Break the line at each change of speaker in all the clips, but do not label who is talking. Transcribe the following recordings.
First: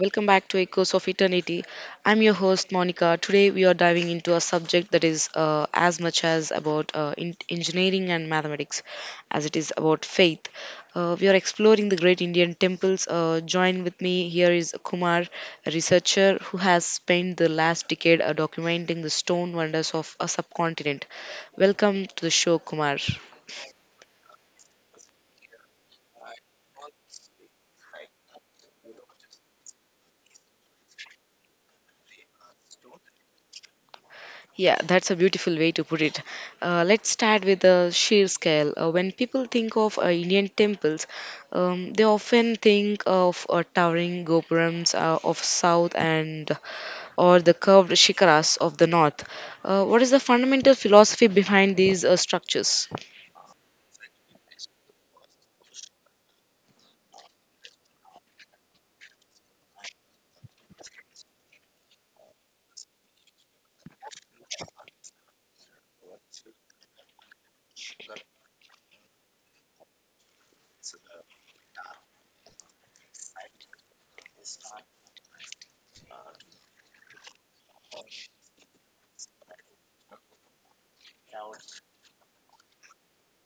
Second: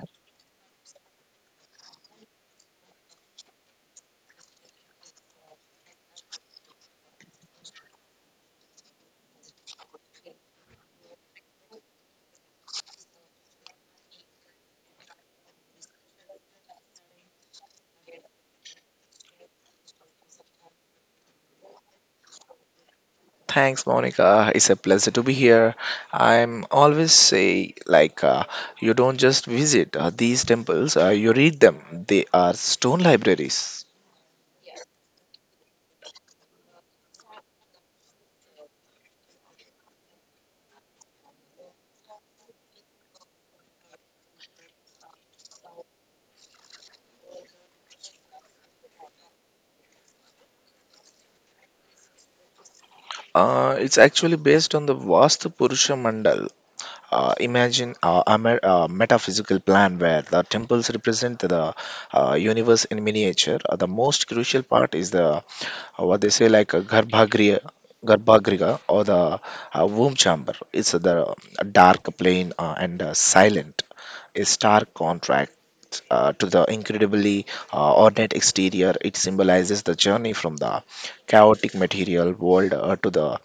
Welcome back to Echoes of Eternity. I'm your host, Monica. Today, we are diving into a subject that is as much as about engineering and mathematics as it is about faith. We are exploring the great Indian temples. Join with me here is Kumar, a researcher who has spent the last decade documenting the stone wonders of a subcontinent. Welcome to the show, Kumar.
Thanks, Monica. It's a pleasure to be here. I'm always say you don't just visit these temples; you read them. They are stone libraries.
Yeah, that's a beautiful way to put it. Let's start with the sheer scale. When people think of Indian temples, they often think of towering gopurams of south and or the curved shikharas of the north. What is the fundamental philosophy behind these structures?
It's actually based on the Vastu Purusha Mandal. Imagine a metaphysical plan where the temples represent the universe in miniature. The most crucial part is the what they say like a Garbhagriha or the womb chamber. It's the dark plane and silent, a stark contract. To the incredibly ornate exterior, it symbolizes the journey from the chaotic material world to the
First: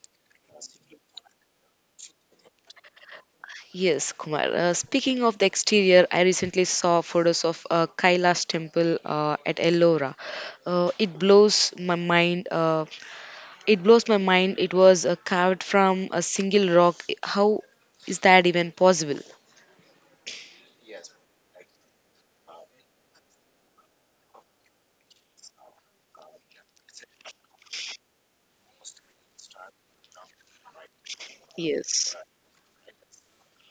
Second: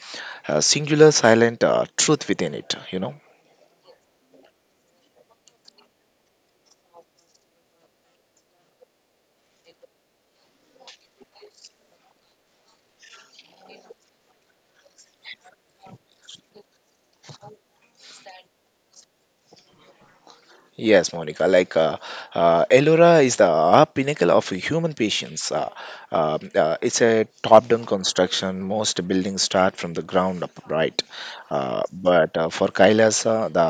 singular silent truth within it.
Yes, Kumar. Speaking of the exterior, I recently saw photos of Kailash temple at Ellora. Uh, it blows my mind. Uh, It blows my mind. It was carved from a single rock. How is that even possible?
Yes, Monica, elora is the pinnacle of human patience. It's a top-down construction. Most buildings start from the ground up, right?
Yes.
But for Kailasa, the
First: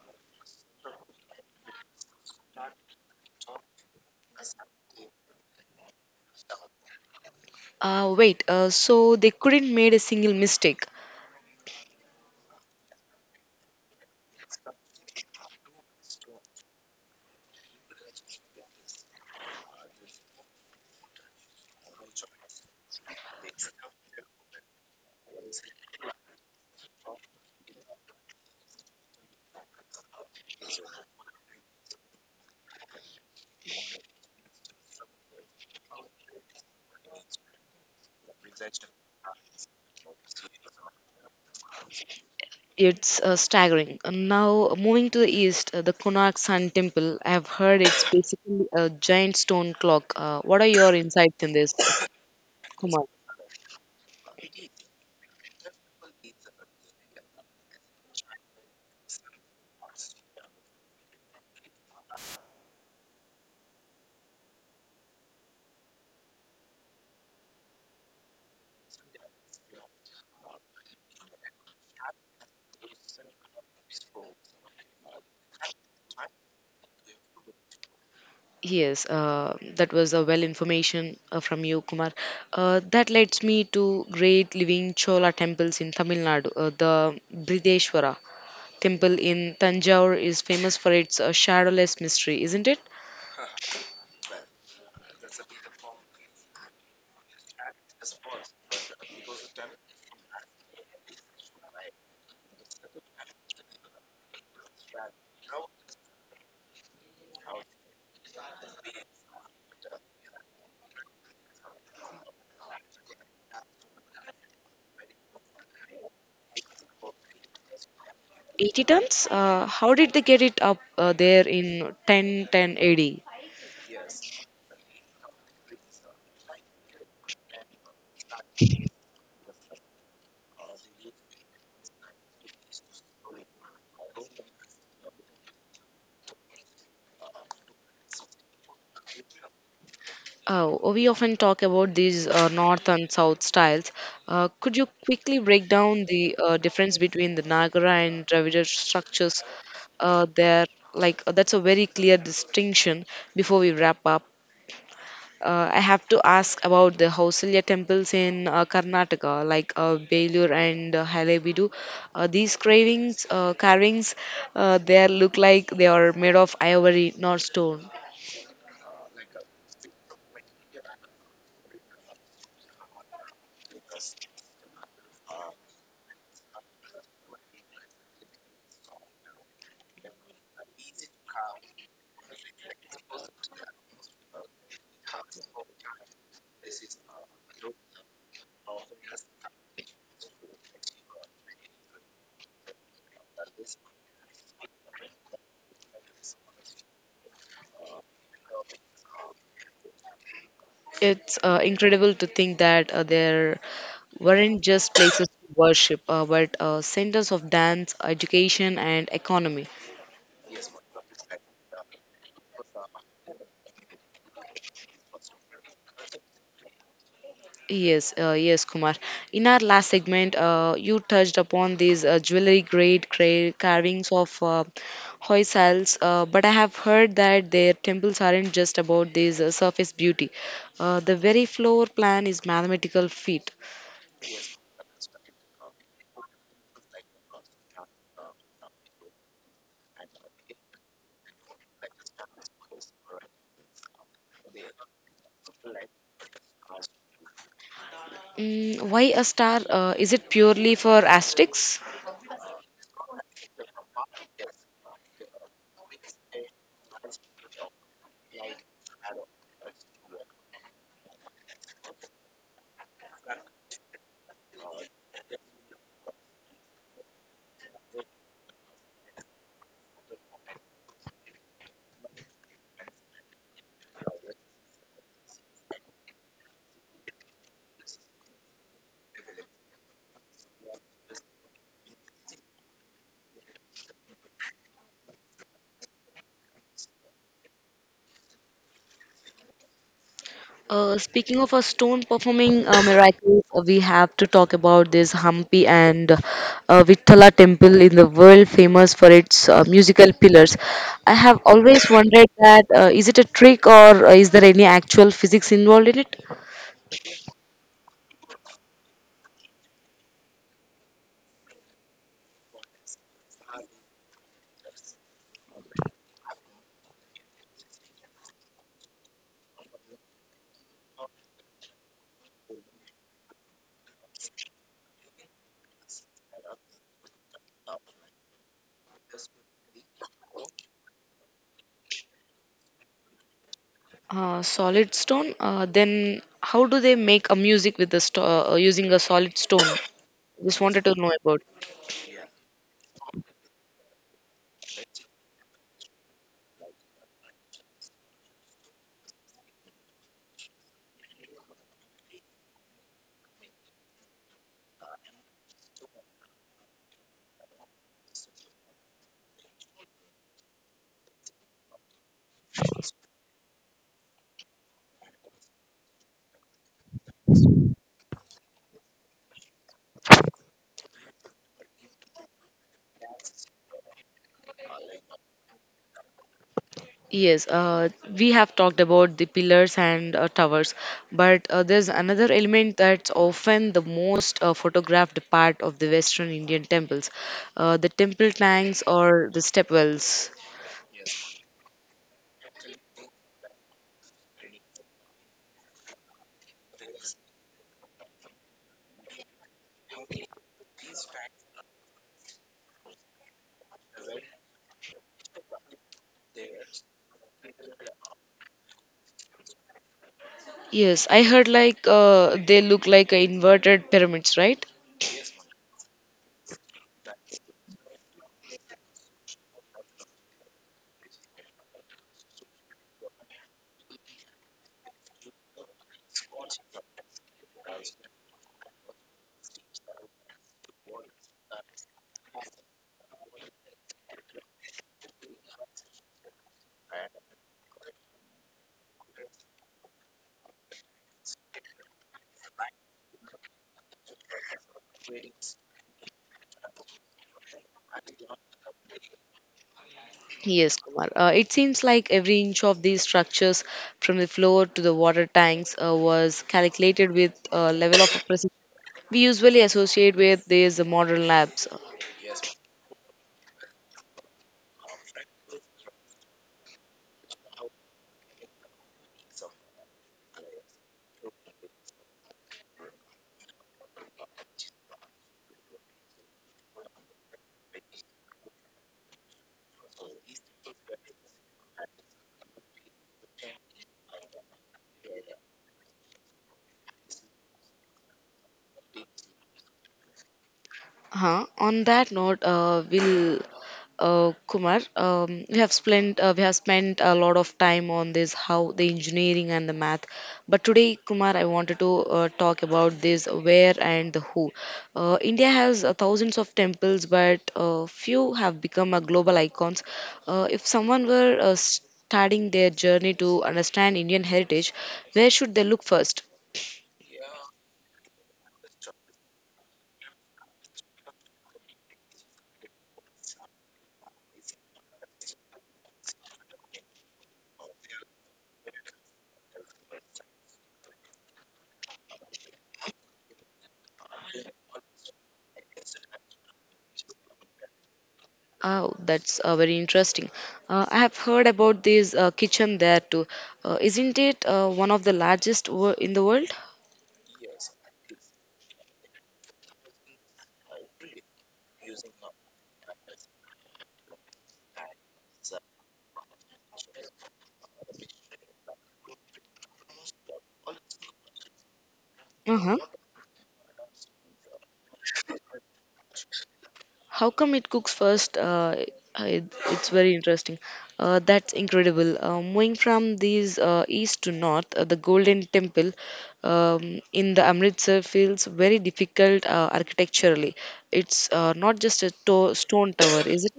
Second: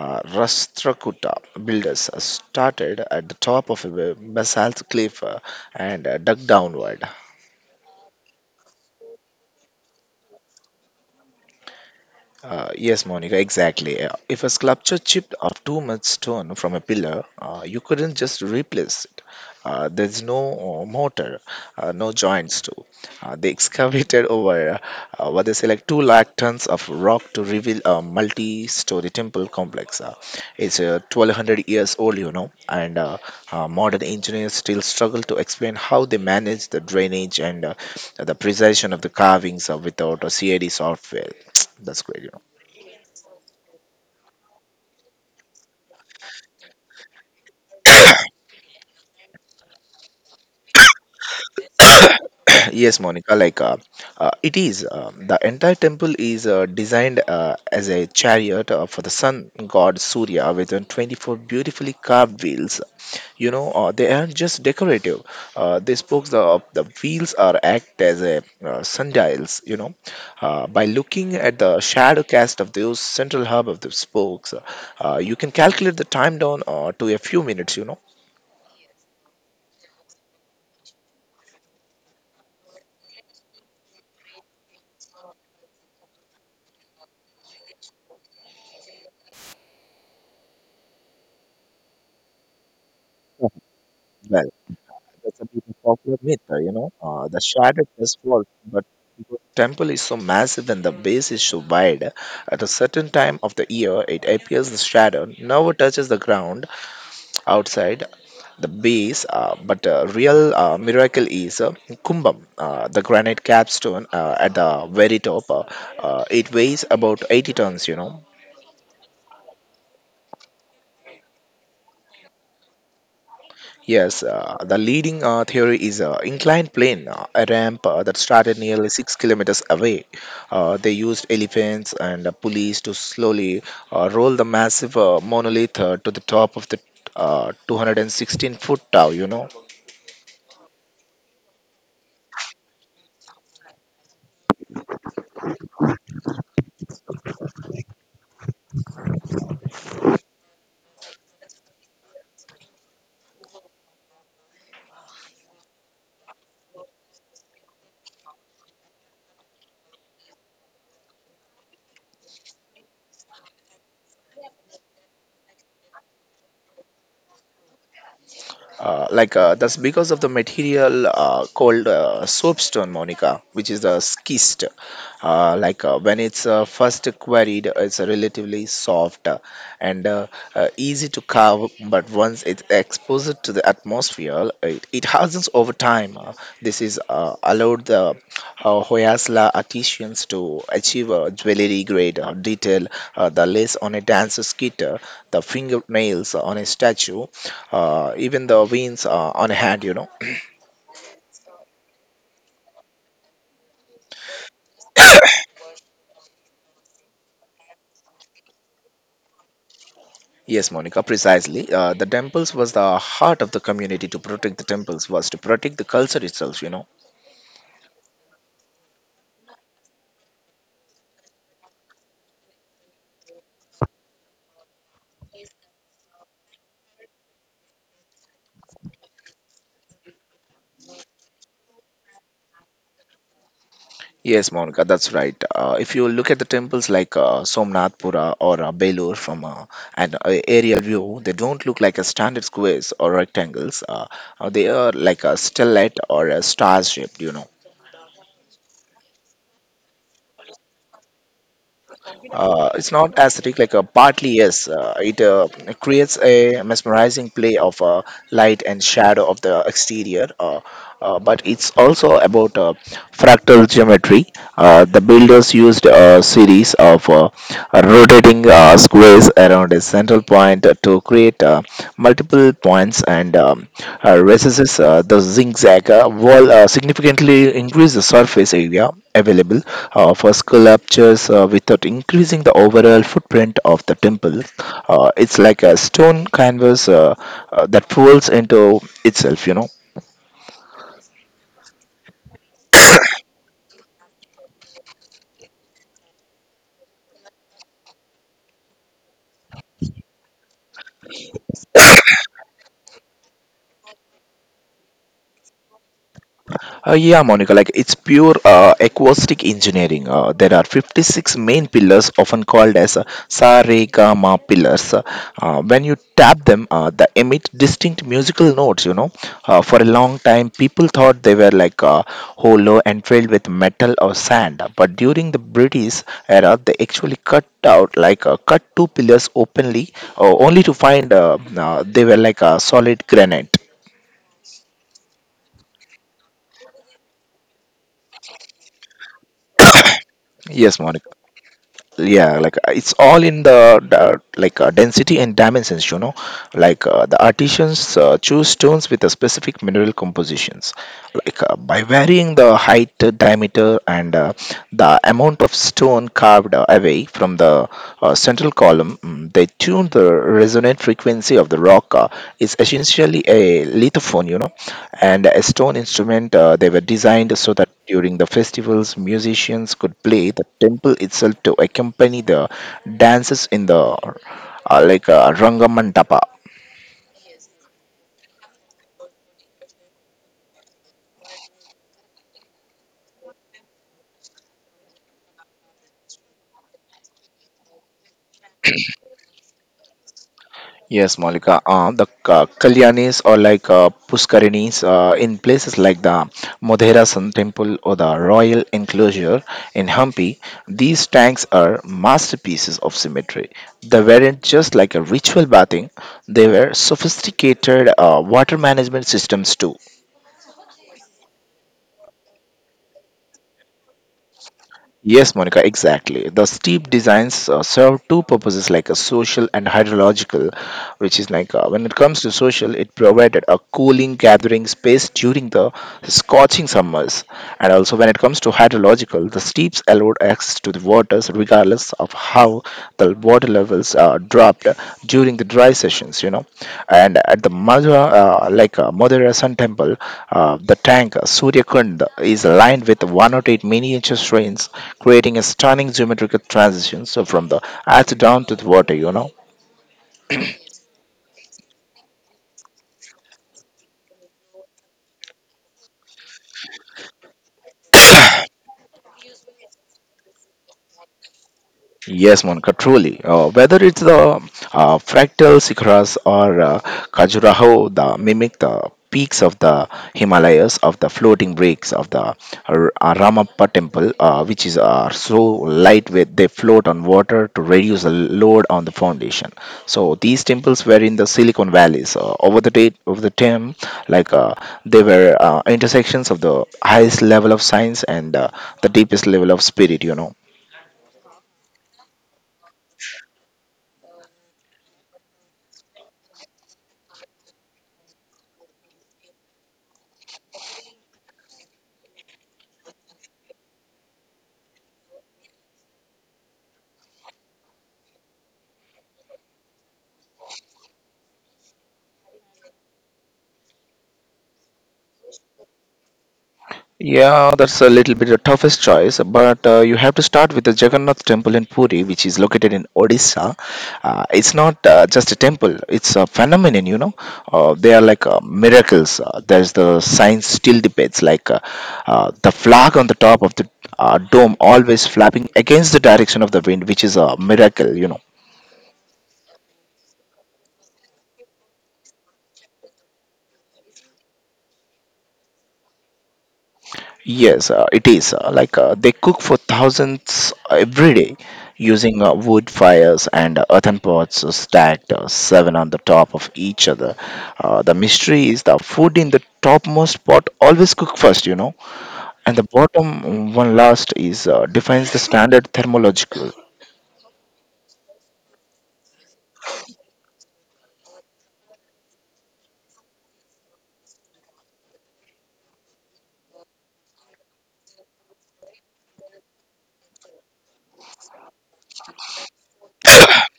rastrakuta builders started at the top of a basalt cliff and dug downward.
Wait, so they couldn't made a single mistake.
Yes, Monica, exactly. If a sculpture chipped off too much stone from a pillar, you couldn't just replace it. There's no mortar, no joints too. They excavated over what they say like two lakh tons of rock to reveal a multi-story temple complex. It's 1200 years old, you know, and modern engineers still struggle to explain how they manage the drainage and the precision of the carvings without a CAD software. That's great.
It's staggering. Now, moving to the east, the Konark Sun Temple. I have heard it's basically a giant stone clock. What are your insights in this,
Yes,
Kumar?
Monica, it is. The entire temple is designed as a chariot for the sun god Surya with 24 beautifully carved wheels. You know, they aren't just decorative. They spoke the, of the wheels are act as a sundials, you know. By looking at the shadow cast of those central hub of the spokes, you can calculate the time down to a few minutes, you know.
Yes, that was a well information from you, Kumar. That leads me to great living Chola temples in Tamil Nadu, the Brideshwara. Temple in Tanjore is famous for its shadowless mystery, isn't it?
Mhm. That's a big popular myth, you know. The shattered is false, but because the temple is so massive and the base is so wide, at a certain time of the year, it appears the shadow never touches the ground outside the base. But the real miracle is Kumbham, the granite capstone at the very top. It weighs about 80 tons, you know.
80 tons? How did they get it up there in 1010 AD?
Yes, the leading theory is inclined plane, a ramp that started nearly 6 kilometers away. They used elephants and pulleys to slowly roll the massive monolith to the top of the 216-foot tower, you know.
Oh, we often talk about these north and south styles. Could you quickly break down the difference between the Nagara and Dravidian structures? Uh, there, like that's a very clear distinction. Before we wrap up, I have to ask about the Hausalya temples in Karnataka, like Belur and Halebidu. Carvings, they look like they are made of ivory, not stone.
That's because of the material called soapstone, Monica, which is a schist. When it's first quarried, it's relatively soft, and easy to carve, but once it's exposed to the atmosphere, it hardens over time. This is allowed the who has la artisans to achieve a jewelry grade detail, the lace on a dancer's guitar, the fingernails on a statue, even the veins on a hand, you know.
It's incredible to think that there weren't just places to worship, but centers of dance, education, and economy.
Yes, Monica, precisely. The temples was the heart of the community. To protect the temples was to protect the culture itself, you know.
Yes, yes, Kumar. In our last segment, you touched upon these jewelry grade carvings of Hoysals, but I have heard that their temples aren't just about this surface beauty. The very floor plan is mathematical feat.
Yes, Monica, that's right. If you look at the temples like Somnathpura or Belur from an aerial view, they don't look like a standard squares or rectangles. They are like a stellate or a star shaped, you know.
Mm, why a star? Is it purely for aesthetics?
It's not aesthetic, like a partly yes. It creates a mesmerizing play of light and shadow of the exterior, but it's also about fractal geometry. The builders used a series of rotating squares around a central point to create multiple points and recesses. The zigzag wall significantly increase the surface area available for sculptures without increasing the overall footprint of the temple. It's like a stone canvas that folds into itself, you know.
Speaking of a stone performing miracles, we have to talk about this Hampi and Vittala temple in the world famous for its musical pillars. I have always wondered that is it a trick or is there any actual physics involved in it?
Yeah, Monica, like it's pure acoustic engineering. There are 56 main pillars, often called as sa re ga ma pillars. When you tap them, they emit distinct musical notes, you know. For a long time, people thought they were hollow and filled with metal or sand. But during the British era, they actually cut out cut two pillars openly, only to find they were solid granite.
Solid stone. Then how do they make a music with the sto- using a solid stone? Just
Yes,
wanted to
Monica.
know about.
It's all in the density and dimensions, you know. The artisans choose stones with a specific mineral compositions. By varying the height, diameter and the amount of stone carved away from the central column, they tune the resonant frequency of the rock. It's essentially a lithophone, you know, and a stone instrument. They were designed so that during the festivals, musicians could play the temple itself to accompany the dances in the Rangamantapa.
Yes, we have talked about the pillars and towers, but there's another element that's often the most photographed part of the Western Indian temples, the temple tanks or the stepwells.
Yes, Malika. The Kalyanis or Puskarinis in places like the Modhera Sun Temple or the Royal Enclosure in Hampi, these tanks are masterpieces of symmetry. They weren't just like a ritual bathing, they were sophisticated water management systems too.
Yes, I heard like they look like inverted pyramids, right?
Yes, Monica, exactly. The steep designs serve two purposes like a social and hydrological, which is when it comes to social, it provided a cooling gathering space during the scorching summers. And also, when it comes to hydrological, the steeps allowed access to the waters regardless of how the water levels dropped during the dry sessions, you know. And at the Madhura, Madhura Sun Temple, the tank Surya Kund is lined with 108 miniature strains, creating a stunning geometrical transition so from the earth down to the water, you know.
Yes, Kumar. It seems like every inch of these structures, from the floor to the water tanks, was calculated with a level of precision we usually associate with these modern labs.
Yes, Monica, truly. Whether it's the fractal Sikharas or Khajuraho, the mimic the peaks of the Himalayas, of the floating breaks of the Ramappa temple, which is are so lightweight they float on water to reduce the load on the foundation. So these temples were in the Silicon Valleys. Over the date of the time, like uh, they were intersections of the highest level of science and the deepest level of spirit. You know.
Huh. On that note, will Kumar, we have spent a lot of time on this how the engineering and the math. But today, Kumar, I wanted to talk about this where and the who. India has thousands of temples, but few have become a global icons. If someone were starting their journey to understand Indian heritage, where should they look first?
Yeah, that's a little bit the toughest choice, but you have to start with the Jagannath Temple in Puri, which is located in Odisha. It's not just a temple; it's a phenomenon. You know, they are miracles. There's the science still debates, the flag on the top of the dome always flapping against the direction of the wind, which is a miracle. You know.
Oh, that's very interesting. I have heard about this kitchen there too. Isn't it one of the largest in the world?
Yes, it is. They cook for thousands every day using wood fires and earthen pots stacked seven on the top of each other. The mystery is the food in the topmost pot always cook first, you know, and the
Uh-huh.
bottom one last is defines the standard thermological.
How come it cooks first? It, it's very interesting. That's incredible. Moving from these east to north, the Golden Temple in the Amritsar feels very difficult architecturally. It's not just a stone tower, is it?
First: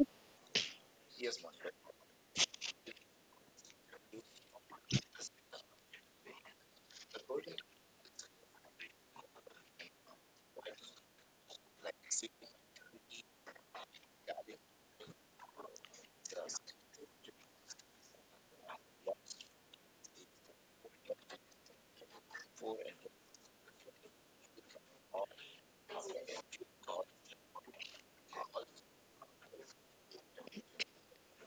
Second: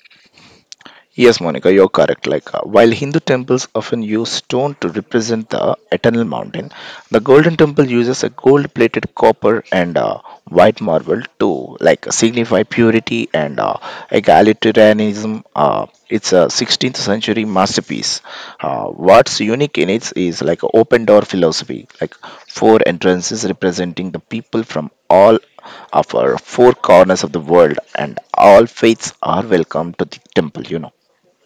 Yes, Monica, you're correct. While Hindu temples often use stone to represent the eternal mountain, the Golden Temple uses a gold-plated copper and white marble to like signify purity and egalitarianism. It's a 16th century masterpiece. What's unique in it is like a open door philosophy, like four entrances representing the people from all of our four corners of the world, and all faiths are welcome to the temple. You know.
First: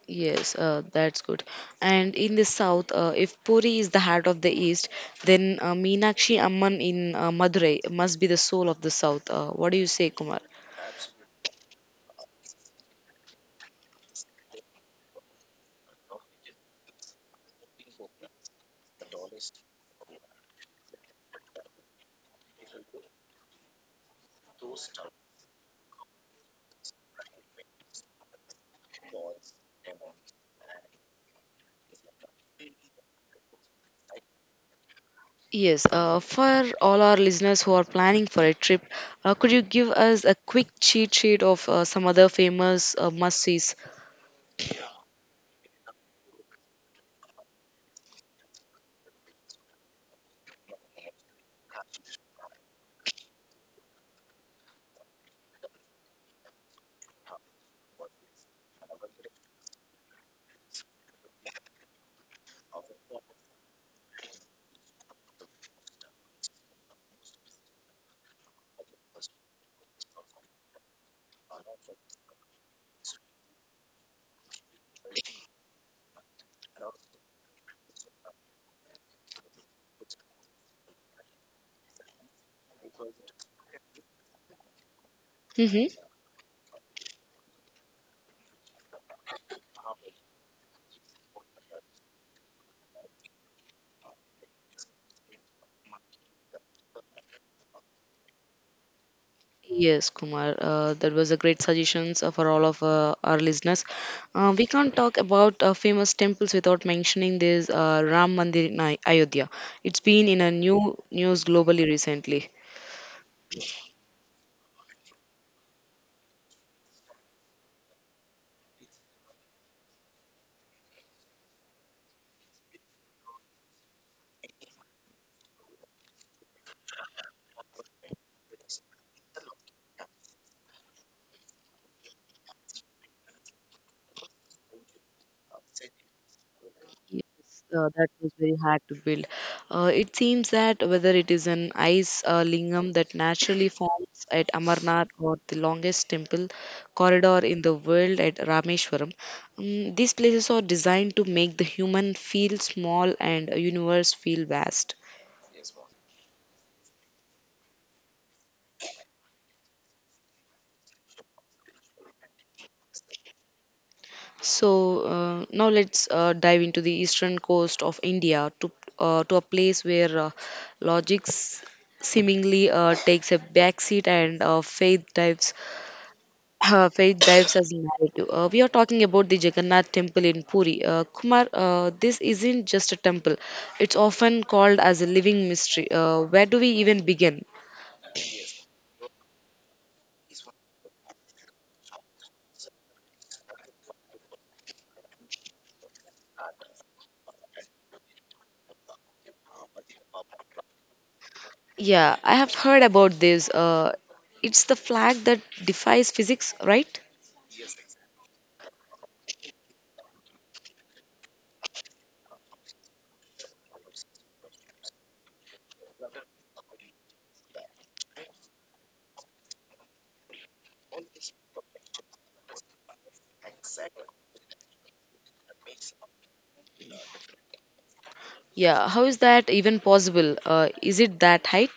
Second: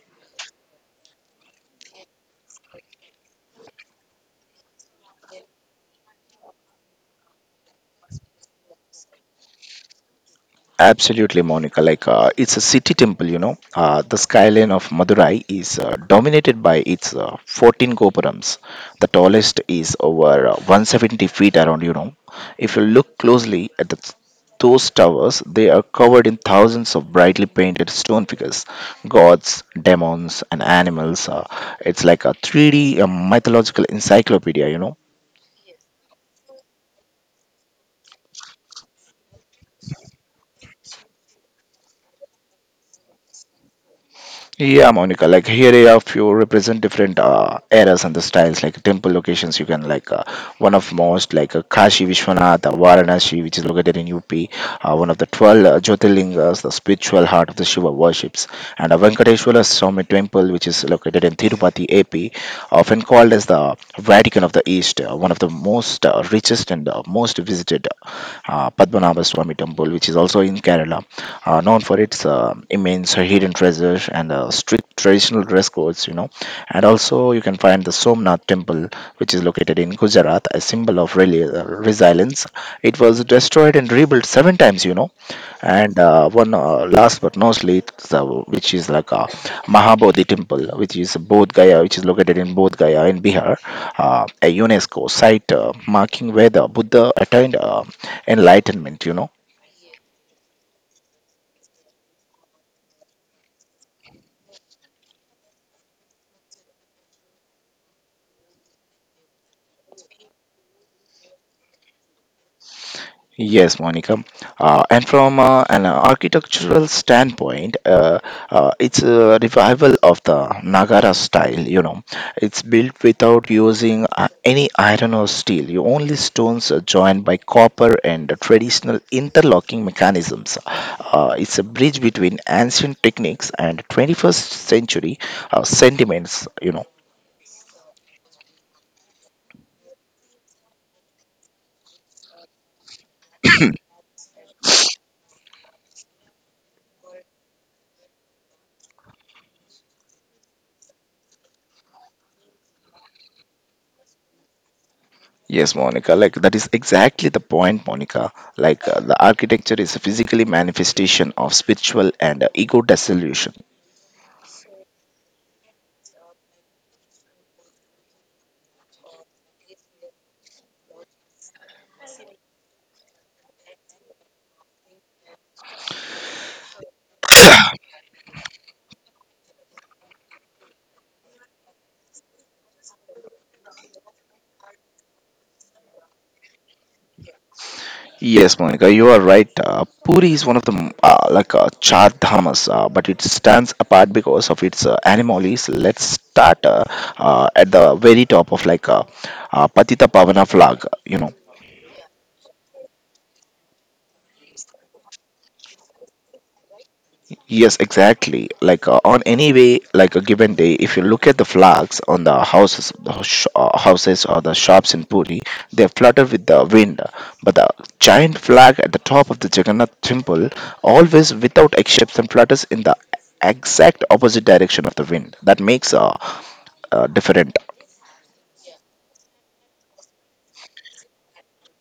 Yes, that's good. And in the south, if Puri is the heart of the east, then Meenakshi Amman in Madurai must be the soul of the south. What do you say, Kumar?
Absolutely, Monica. It's a city temple, you know. The skyline of Madurai is dominated by its 14 gopurams. The tallest is over 170 feet around, you know. If you look closely at those towers, they are covered in thousands of brightly painted stone figures, gods, demons, and animals. It's like a 3D mythological encyclopedia, you know.
Yes, for all our listeners who are planning for a trip, could you give us a quick cheat sheet of some other famous must-sees?
Yeah, Monica, like here a few represent different eras and the styles, like temple locations. You can one of most Kashi Vishwanath, Varanasi, which is located in UP, one of the 12 Jyotirlingas, the spiritual heart of the Shiva worships, and a Venkateshwara Swami temple, which is located in Tirupati, AP, often called as the Vatican of the East, one of the most richest and most visited Padmanabha Swami temple, which is also in Kerala, known for its immense hidden treasures and strict traditional dress codes, you know. And also, you can find the Somnath temple, which is located in Gujarat, a symbol of resilience. It was destroyed and rebuilt seven times, and
Mm-hmm.
one last but not least, which is like a Mahabodhi temple, which is Bodh Gaya, which is located in Bodh Gaya in Bihar, a UNESCO site, marking where the Buddha attained enlightenment.
Yes, Kumar, that was a great suggestions for all of our listeners. We can't talk about famous temples without mentioning this Ram Mandir in Ayodhya. It's been in a new news globally recently.
Yes, Monica. And from an architectural standpoint, it's a revival of the Nagara style. It's built without using any iron or steel. You only stones are joined by copper and traditional interlocking mechanisms. It's a bridge between ancient techniques and 21st century sentiments.
Yes, that was very hard to build. It seems that whether it is an ice lingam that naturally forms at Amarnath or the longest temple corridor in the world at Rameshwaram, these places are designed to make the human feel small and the universe feel vast.
Yes, Monica, like that is exactly the point, Monica. Like the architecture is a physically manifestation of spiritual and ego dissolution.
So now let's dive into the eastern coast of India to a place where logic seemingly takes a backseat and faith dives as narrative. We are talking about the Jagannath temple in Puri. Kumar, this isn't just a temple, it's often called as a living mystery. Where do we even begin?
Yes, Monica, you are right. Puri is one of the like char dhamas, but it stands apart because of its animalies. Let's start at the very top of like Patita Pavana flag.
Yeah, I have heard about this. It's the flag that defies physics, right?
Yes, exactly. Like on any way, like a given day, if you look at the flags on the houses, the houses or the shops in Puri, they flutter with the wind. But the giant flag at the top of the Jagannath temple, always without exception, flutters in the exact opposite direction of the wind. That makes different.
Yeah, how is that even possible? Is it that height?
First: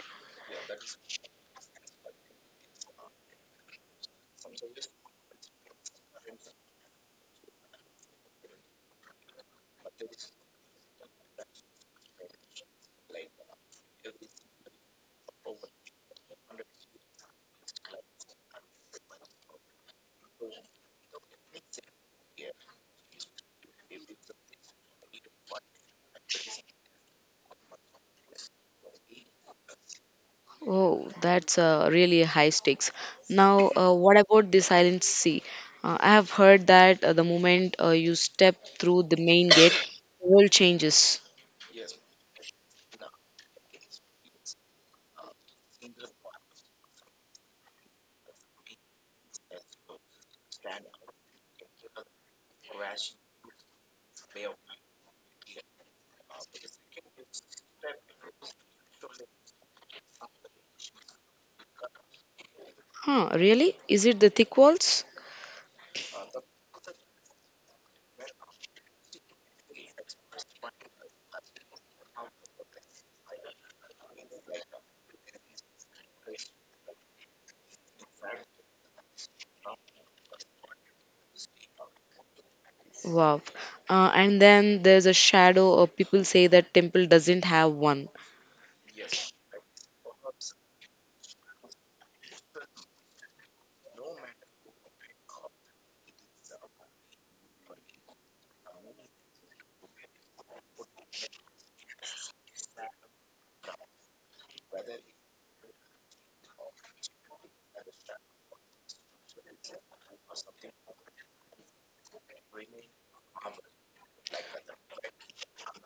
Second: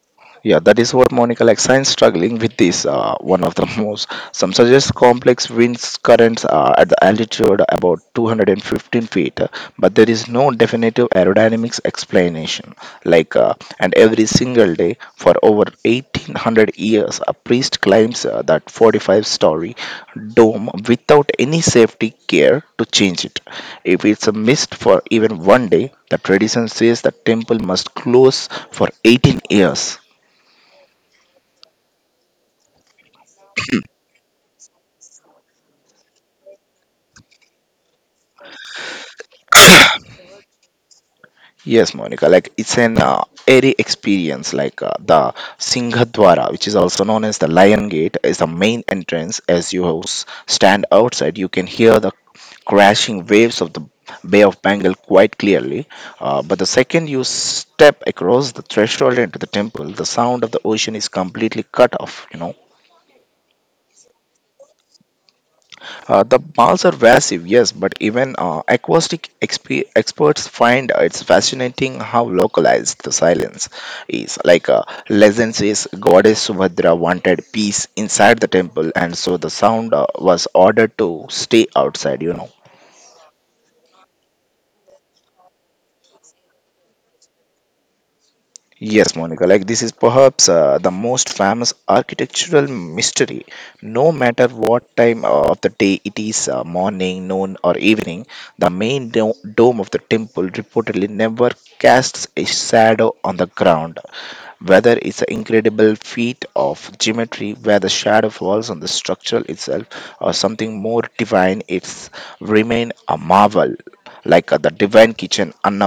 Yeah, that is what Monica like science struggling with is one of the most. Some suggest complex winds currents are at the altitude about 215 feet, but there is no definitive aerodynamics explanation. Like, and every single day for over 1800 years, a priest climbs that 45-story dome without any safety care to change it. If it's a missed for even one day, the tradition says the temple must close for 18 years.
Oh, that's really high stakes. Now, what about the Silent Sea? I have heard that the moment you step through the main gate, the world changes.
Yes, Monica, like it's an airy experience. Like the Singhdwara, which is also known as the Lion Gate, is the main entrance. As you stand outside, you can hear the crashing waves of the Bay of Bengal quite clearly. But the second you step across the threshold into the temple, the sound of the ocean is completely cut off.
Huh, really? Is it the thick walls?
The malls are massive, yes, but even acoustic experts find it's fascinating how localized the silence is. Like legend says, Goddess Subhadra wanted peace inside the temple, and so the sound was ordered to stay outside.
Wow. And then there's a shadow, or people say that temple doesn't have one.
Yes, Monica, like this is perhaps the most famous architectural mystery. No matter what time of the day it is, morning, noon, or evening, the main dome of the temple reportedly never casts a shadow on the ground. Whether it's an incredible feat of geometry where the shadow falls on the structure itself or something more divine, it's remain a marvel like the divine kitchen Anna.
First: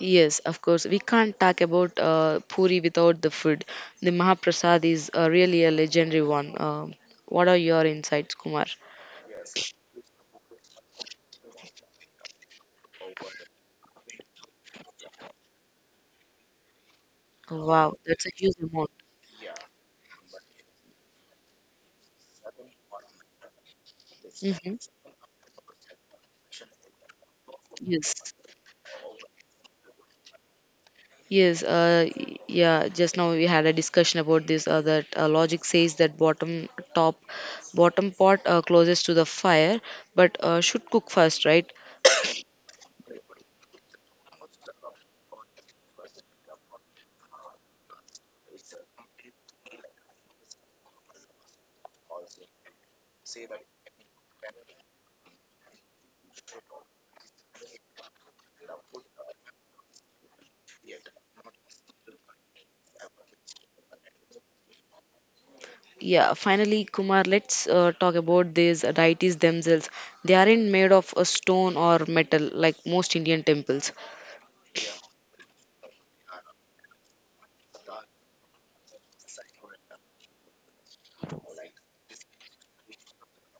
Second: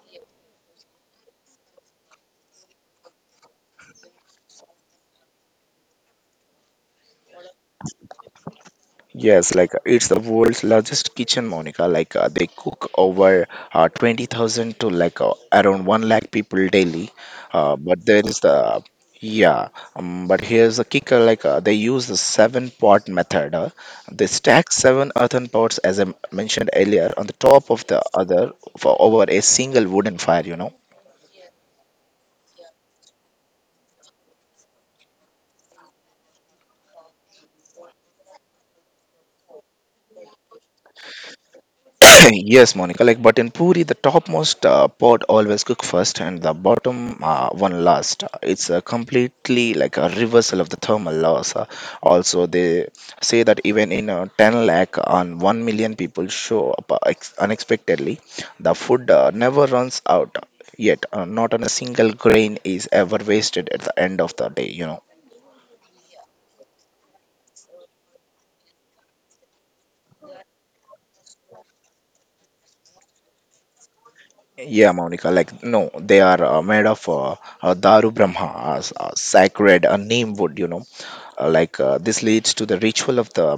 Yes, of course. We can't talk about Puri without the food. The Mahaprasad is really a legendary one. What are your insights, Kumar?
Yes, like it's the world's largest kitchen, Monica. Like they cook over 20,000 to like around 1 lakh people daily. Uh,
Wow,
but there
that's a
is
huge amount.
yeah, but here's the kicker like they use the seven pot method. They stack
Mm-hmm.
seven earthen pots, as I mentioned earlier, on the top of the
Yes,
other for over a single wooden fire.
yes, uh, y- yeah. Just now we had a discussion about this. That logic says that top, bottom pot closest to the fire, but should cook first, right?
Yes, Monica. Like, but in Puri, the topmost pot always cook first, and the bottom one last. It's completely like a reversal of the thermal laws. Also, they say that even in 10 lakh and 1 million people show up unexpectedly, the food never runs out. Yet, not on a single grain is ever wasted at the end of the day.
Yeah. Finally, Kumar, let's talk about these deities themselves. They aren't made of a stone or metal like most Indian temples.
Yeah, Monica, like, no, they are made of Daru Brahma, sacred neem wood. Like this leads to the ritual of the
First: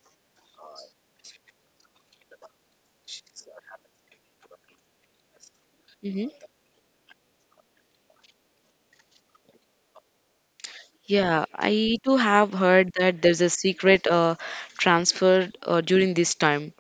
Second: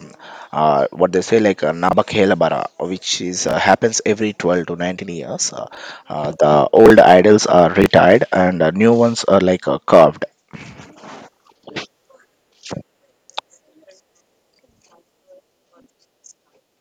what they say like Nabakhelabara, which is happens every 12 to 19 years. Uh, uh,
Hmm.
the old idols are retired and new ones are like carved.
Yeah, I too have heard that there's a secret transfer during this time.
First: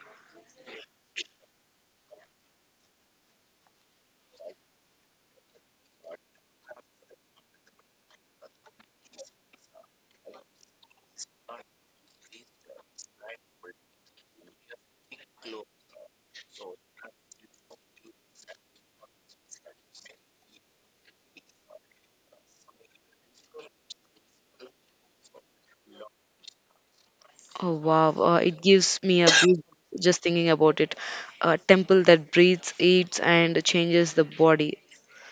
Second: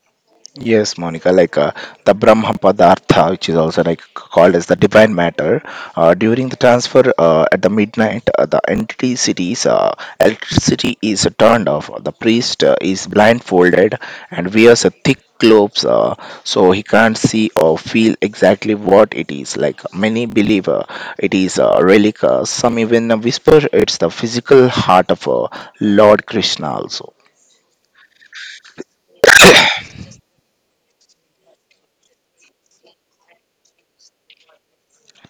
Yes, Monica, like the Brahma Padartha, which is also like called as the divine matter, during the transfer at the midnight, the entity cities, electricity is turned off. The priest is blindfolded and wears a thick clothes, so he can't see or feel exactly what it is. Like many believe, it is a relic. Some even whisper it's the physical heart of Lord Krishna also.
Oh wow, it gives me a goosebumps just thinking about it. A temple that breathes, eats, and changes the body.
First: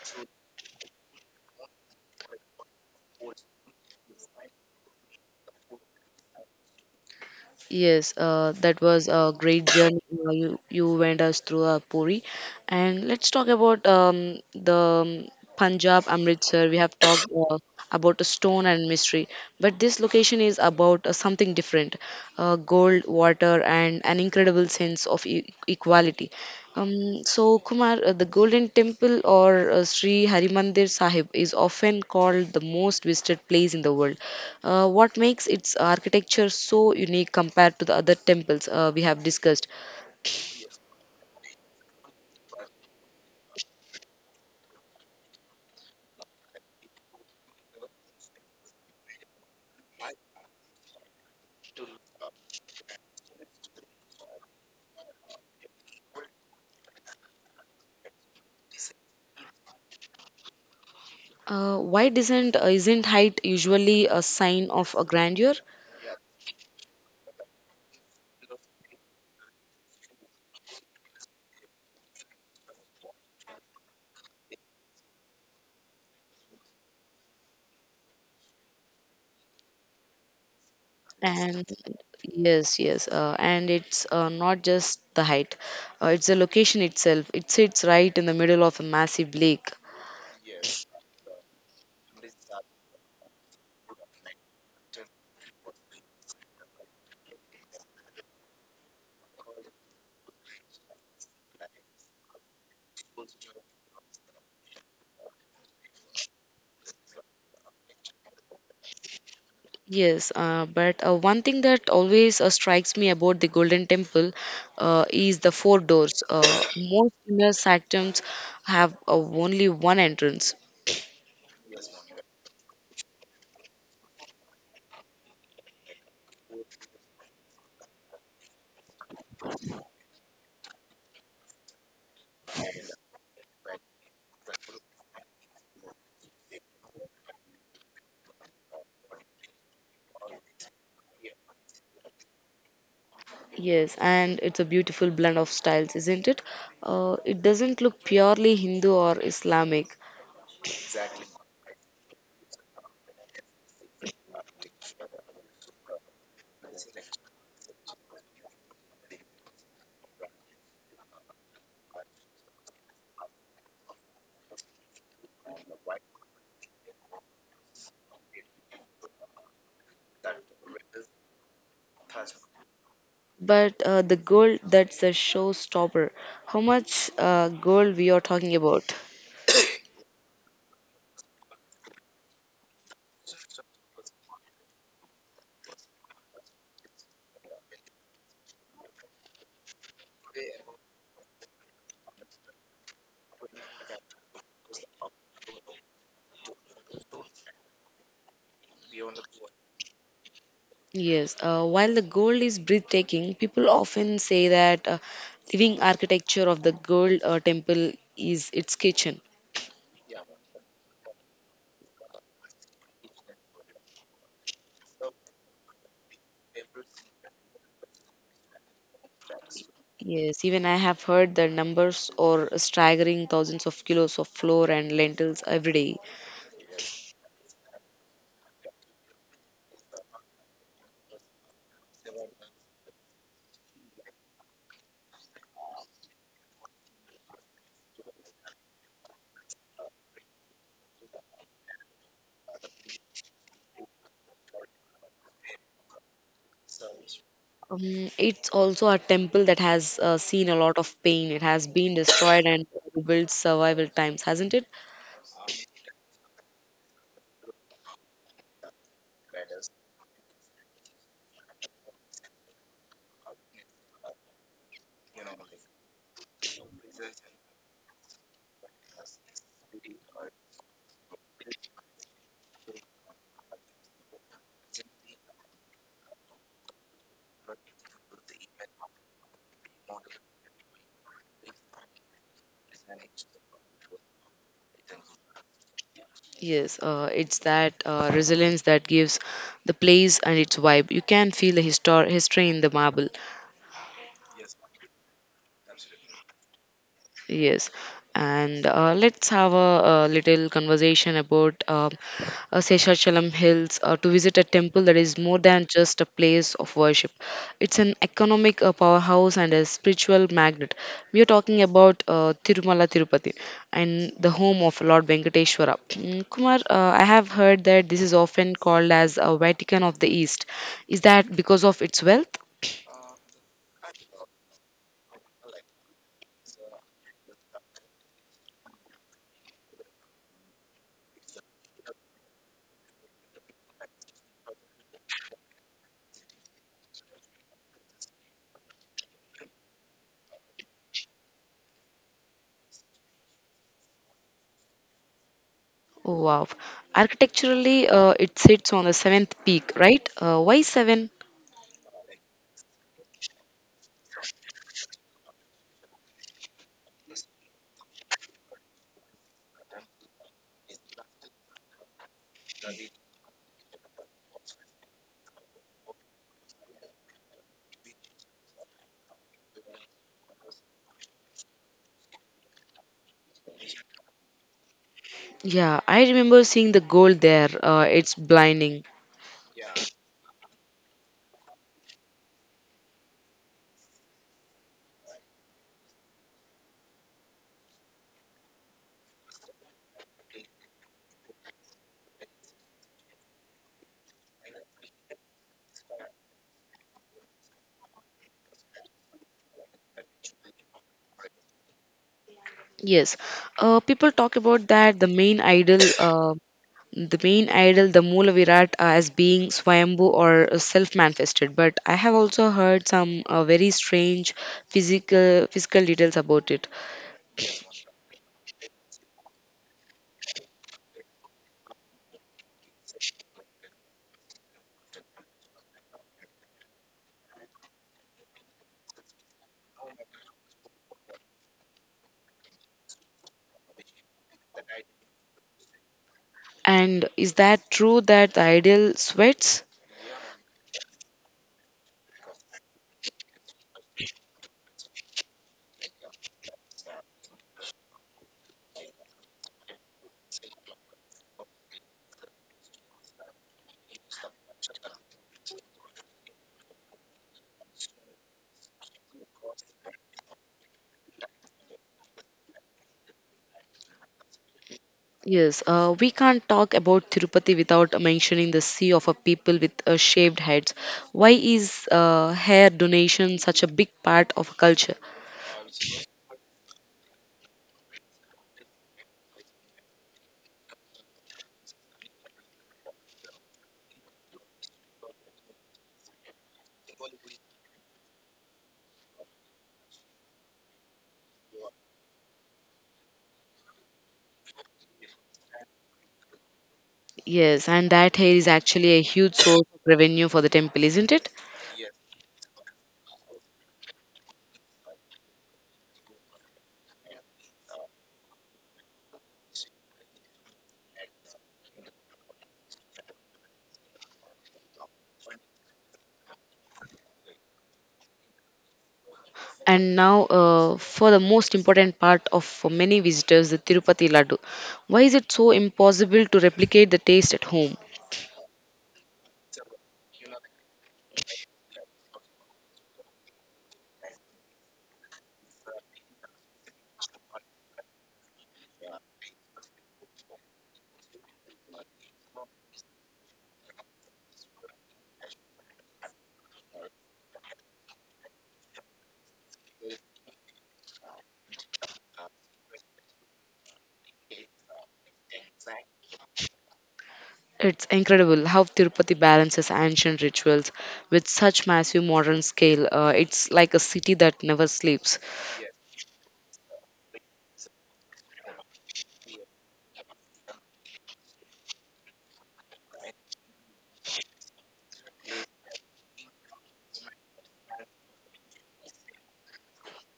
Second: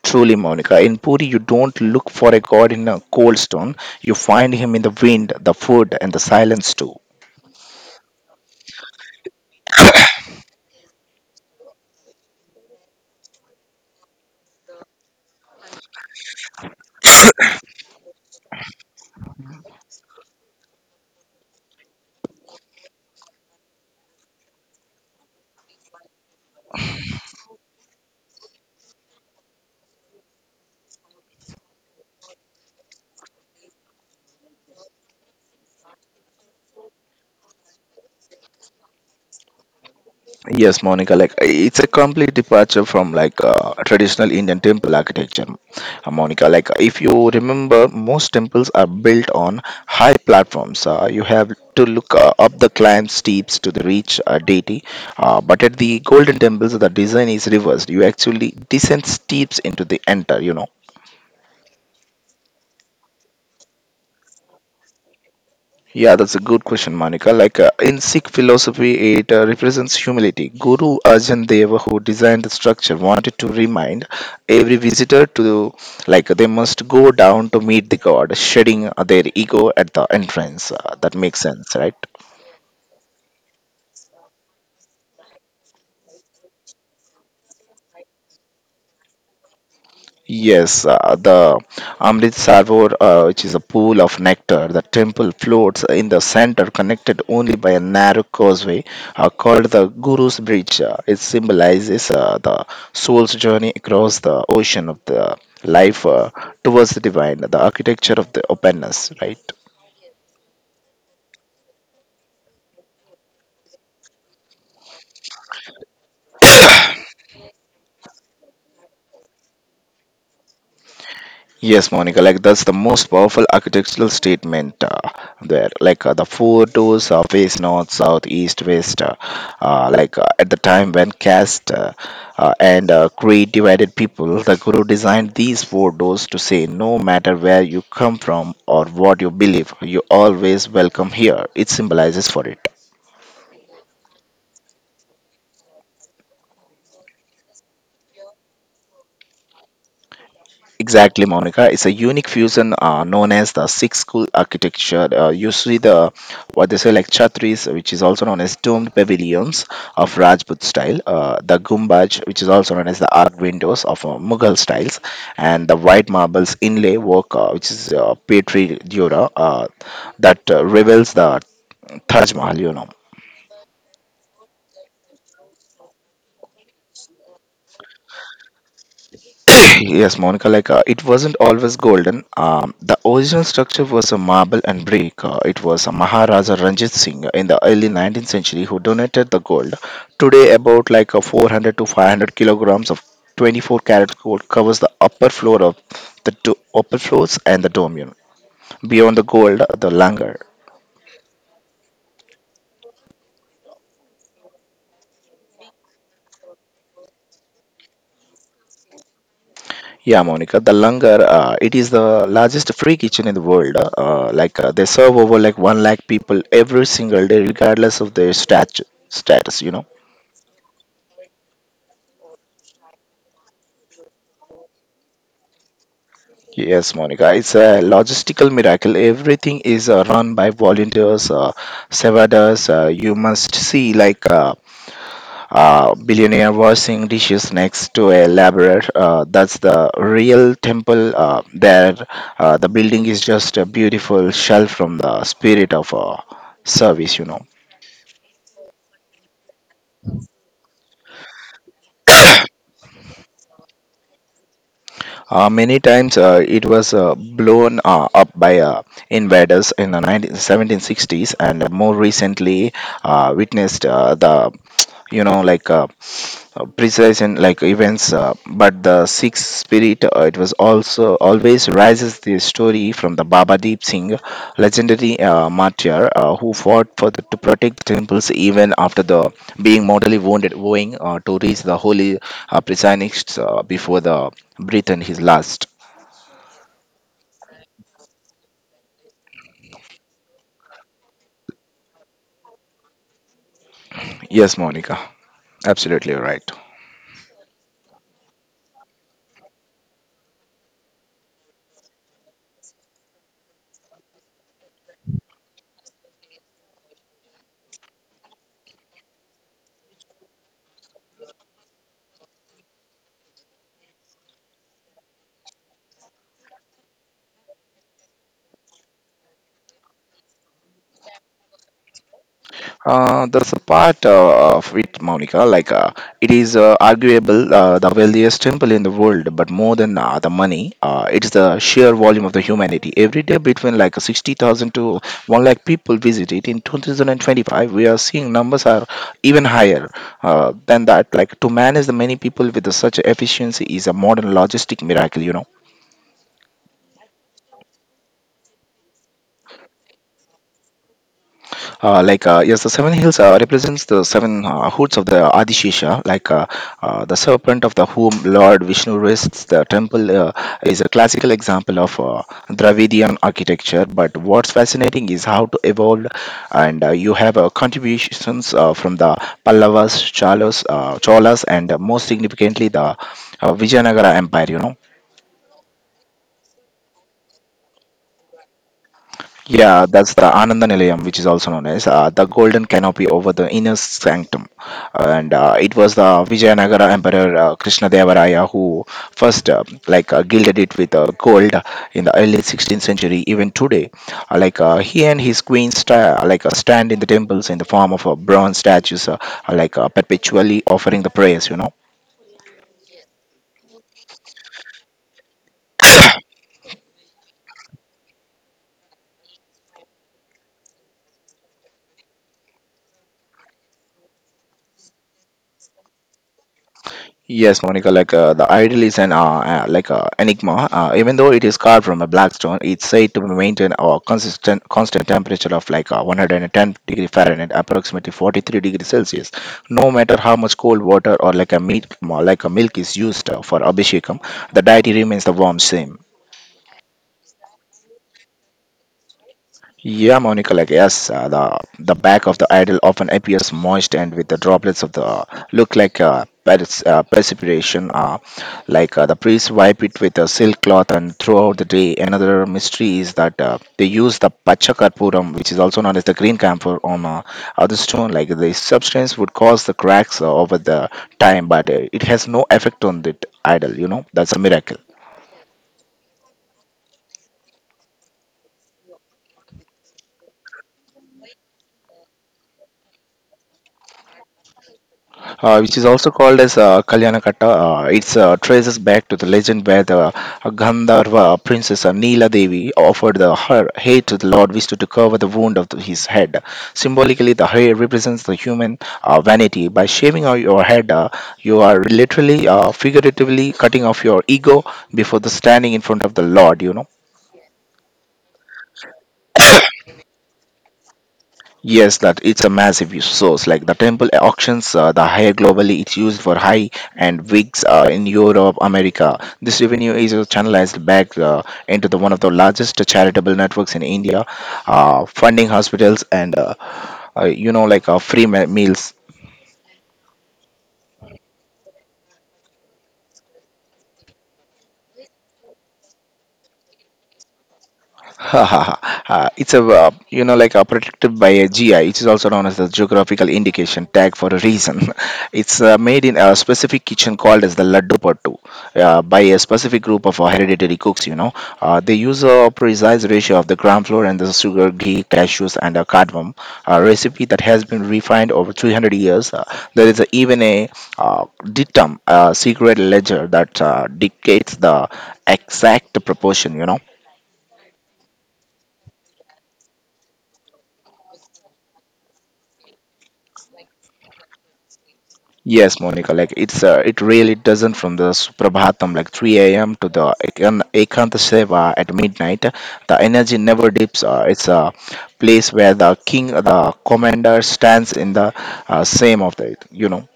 Truly, Monica, in Puri, you don't look for a god in a cold stone. You find him in the wind, the food, and the silence too.
Yes, that was a great journey you went us through Puri, and let's talk about the Punjab Amritsar. We have talked about a stone and mystery, but this location is about something different: gold, water, and an incredible sense of e equality. So, Kumar, the Golden Temple or Sri Harimandir Sahib is often called the most visited place in the world. What makes its architecture so unique compared to the other temples we have discussed?
Yes, Monica, like it's a complete departure from like traditional Indian temple architecture. Monica, like if you remember, most temples are built on high platforms. You have to look up the climb steeps to the reach a deity. But at the golden temples, the design is reversed. You actually descend steeps into the enter.
Why doesn't isn't height usually a sign of a grandeur?
Yeah, that's a good question, Monica. Like in Sikh philosophy, it represents humility. Guru Arjan Dev, who designed the structure, wanted to remind every visitor to like they must go down to meet the God, shedding their ego at the entrance. That makes
And
sense, right?
yes, and it's not just the height; it's the location itself. It sits right in the middle of a massive lake.
Yes, the Amrit Sarovar, which is a pool of nectar. The temple floats in the center, connected only by a narrow causeway called the Guru's Bridge. It symbolizes the soul's journey across the ocean of the life towards the divine, the architecture of the openness, right?
Yes, but one thing that always strikes me about the Golden Temple is the four doors. Most inner sanctums have only one entrance,
Yes, Monica, like that's the most powerful architectural statement there. Like the four doors of east, north, south, east, west. Like at the time when caste and creed divided people, the Guru designed these four doors to say, no matter where you come from or what you believe, you always welcome here. It symbolizes for it.
Yes, and it's a beautiful blend of styles, isn't it? It doesn't look purely Hindu or Islamic,
Exactly, Monica. It's a unique fusion known as the six school architecture. You see the what they say like chhatris, which is also known as domed pavilions of Rajput style, the gumbaj, which is also known as the arc windows of Mughal styles, and the white marbles inlay work, which is Petri Dura, that reveals the Taj Mahal.
but the gold that's a showstopper. How much gold we are talking about?
Yes, Monica, like it wasn't always golden. The original structure was a marble and brick. It was a Maharaja Ranjit Singh in the early 19th century who donated the gold. Today, about like a 400 to 500 kilograms of 24 karat gold covers the upper floor of the upper floors and the dome. Beyond the gold, the langar.
Yes, while the gold is breathtaking, people often say that living architecture of the gold temple is its kitchen.
Yeah, Monica, the langar, it is the largest free kitchen in the world. They serve over like one lakh people every single day, regardless of their status.
Yes, even I have heard the numbers or staggering thousands of kilos of flour and lentils every day.
Yes, Monica, it's a logistical miracle. Everything is run by volunteers, stewardess. You must see like. Billionaire washing dishes next to a laborer. That's the real temple there. The building is just a beautiful shell from the spirit of service.
It's also a temple that has seen a lot of pain. It has been destroyed and rebuilt survival times, hasn't it?
Many times it was blown up by invaders in the 19, 1760s and more recently witnessed the like precise in like events but the Sikh spirit it was also always rises the story from the Baba Deep Singh legendary martyr who fought for to protect the temples even after the being mortally wounded owing to reach the holy precincts before the breath and his last.
Yes, it's that resilience that gives the place and its vibe. You can feel the history in the marble.
Yes, Monica, absolutely right.
Yes, and let's have a, little conversation about Seshachalam Hills to visit a temple that is more than just a place of worship. It's an economic powerhouse and a spiritual magnet. We are talking about Tirumala Tirupati and the home of Lord Venkateshwara. Mm, Kumar, I have heard that this is often called as a Vatican of the East. Is that because of its wealth?
There's a part of it, Monica. Like it is arguable the wealthiest temple in the world, but more than the money, it's the sheer volume of the humanity. Every day, between like 60,000 to one lakh people visit it. In 2025, we are seeing numbers are even higher than that. Like to manage the many people with such efficiency is a modern logistic miracle.
Oh, wow. Architecturally, it sits on the seventh peak, right? Why seven?
Yes, the seven hills represents the seven hoods of the Adishesha, like the serpent of the whom Lord Vishnu rests. The temple is a classical example of Dravidian architecture. But what's fascinating is how to evolve, and you have contributions from the Pallavas, Chalas, Cholas, and most significantly the Vijayanagara Empire.
Yeah, I remember seeing the gold there. It's blinding.
Yeah, that's the Ananda Nilayam, which is also known as the golden canopy over the inner sanctum. And it was the Vijayanagara Emperor Krishnadevaraya who first gilded it with gold in the early 16th century. Even today, he and his queen stand in the temples in the form of bronze statues, perpetually offering the prayers.
Yes, people talk about that the main idol, the Moola Virat, as being Swayambhu or self-manifested. But I have also heard some very strange physical details about it.
Yes, Monica, like the idol is an enigma. Even though it is carved from a black stone, it's said to maintain a consistent constant temperature of like 110-degree Fahrenheit, approximately 43 degrees Celsius. No matter how much cold water or like a milk is used for abhishekam, the deity remains the warm same.
And is that true that the idol sweats?
Yeah, Monica, like yes, the back of the idol often appears moist and with the droplets of the look like precipitation. The priests wipe it with a silk cloth, and throughout the day, another mystery is that they use the pacha karpuram, which is also known as the green camphor, on other stone. Like the substance would cause the cracks over the time, but it has no effect on the idol. You know, that's a miracle.
Yes, we can't talk about Tirupati without mentioning the sea of a people with shaved heads. Why is hair donation such a big part of culture?
Which is also called as Kalyanakata. It's traces back to the legend where the Gandharva princess Neela Devi offered her hair to the Lord Vishnu to cover the wound of his head. Symbolically, the hair represents the human vanity. By shaving off your head, you are literally, figuratively cutting off your ego before the standing in front of the Lord.
Yes, and that hair is actually a huge source of revenue for the temple, isn't it?
Yes, that it's a massive resource. Like the temple auctions, the higher globally, it's used for high and wigs in Europe, America. This revenue is channelized back into the one of the largest charitable networks in India, funding hospitals and like free meals.
And now, for the most important part of for many visitors, the Tirupati Laddu. Why is it so impossible to replicate the taste at home?
Ha, ha, ha. It's a like a protected by a GI, which is also known as the geographical indication tag for a reason. It's made in a specific kitchen called as the laddu pattu by a specific group of hereditary cooks. They use a precise ratio of the gram flour and the sugar, ghee, cashews, and cardamom. A recipe that has been refined over 300 years. There is even a uh, datum, a secret ledger that dictates the exact proportion.
It's incredible how Tirupati balances ancient rituals with such massive modern scale. It's like a city that never sleeps.
Yes, Monica, like it really doesn't from the Suprabhatam like 3 a.m. to the Ekanta Seva at midnight. The energy never dips. It's a place where the king, the commander, stands in the same of the.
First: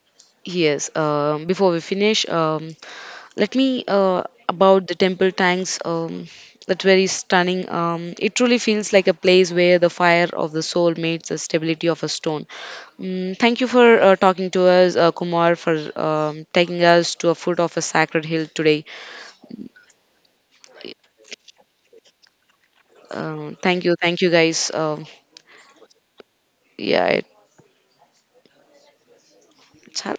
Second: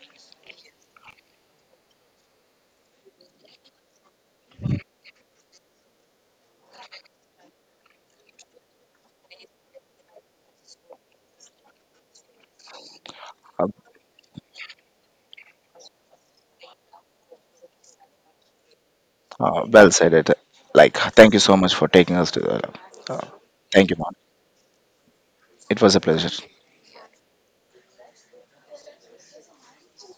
Yes, before we finish, let me about the temple tanks. That's very stunning. It truly feels like a place where the fire of the soul meets the stability of a stone. Mm, thank
Uh,
you for talking to us, Kumar, for taking us to a foot of a sacred hill today.
well said it. Like, thank you so much for taking us to the. Uh,
Um, thank
thank
you,
you, Monica.
thank you, guys.
It was a pleasure.
Yeah, it's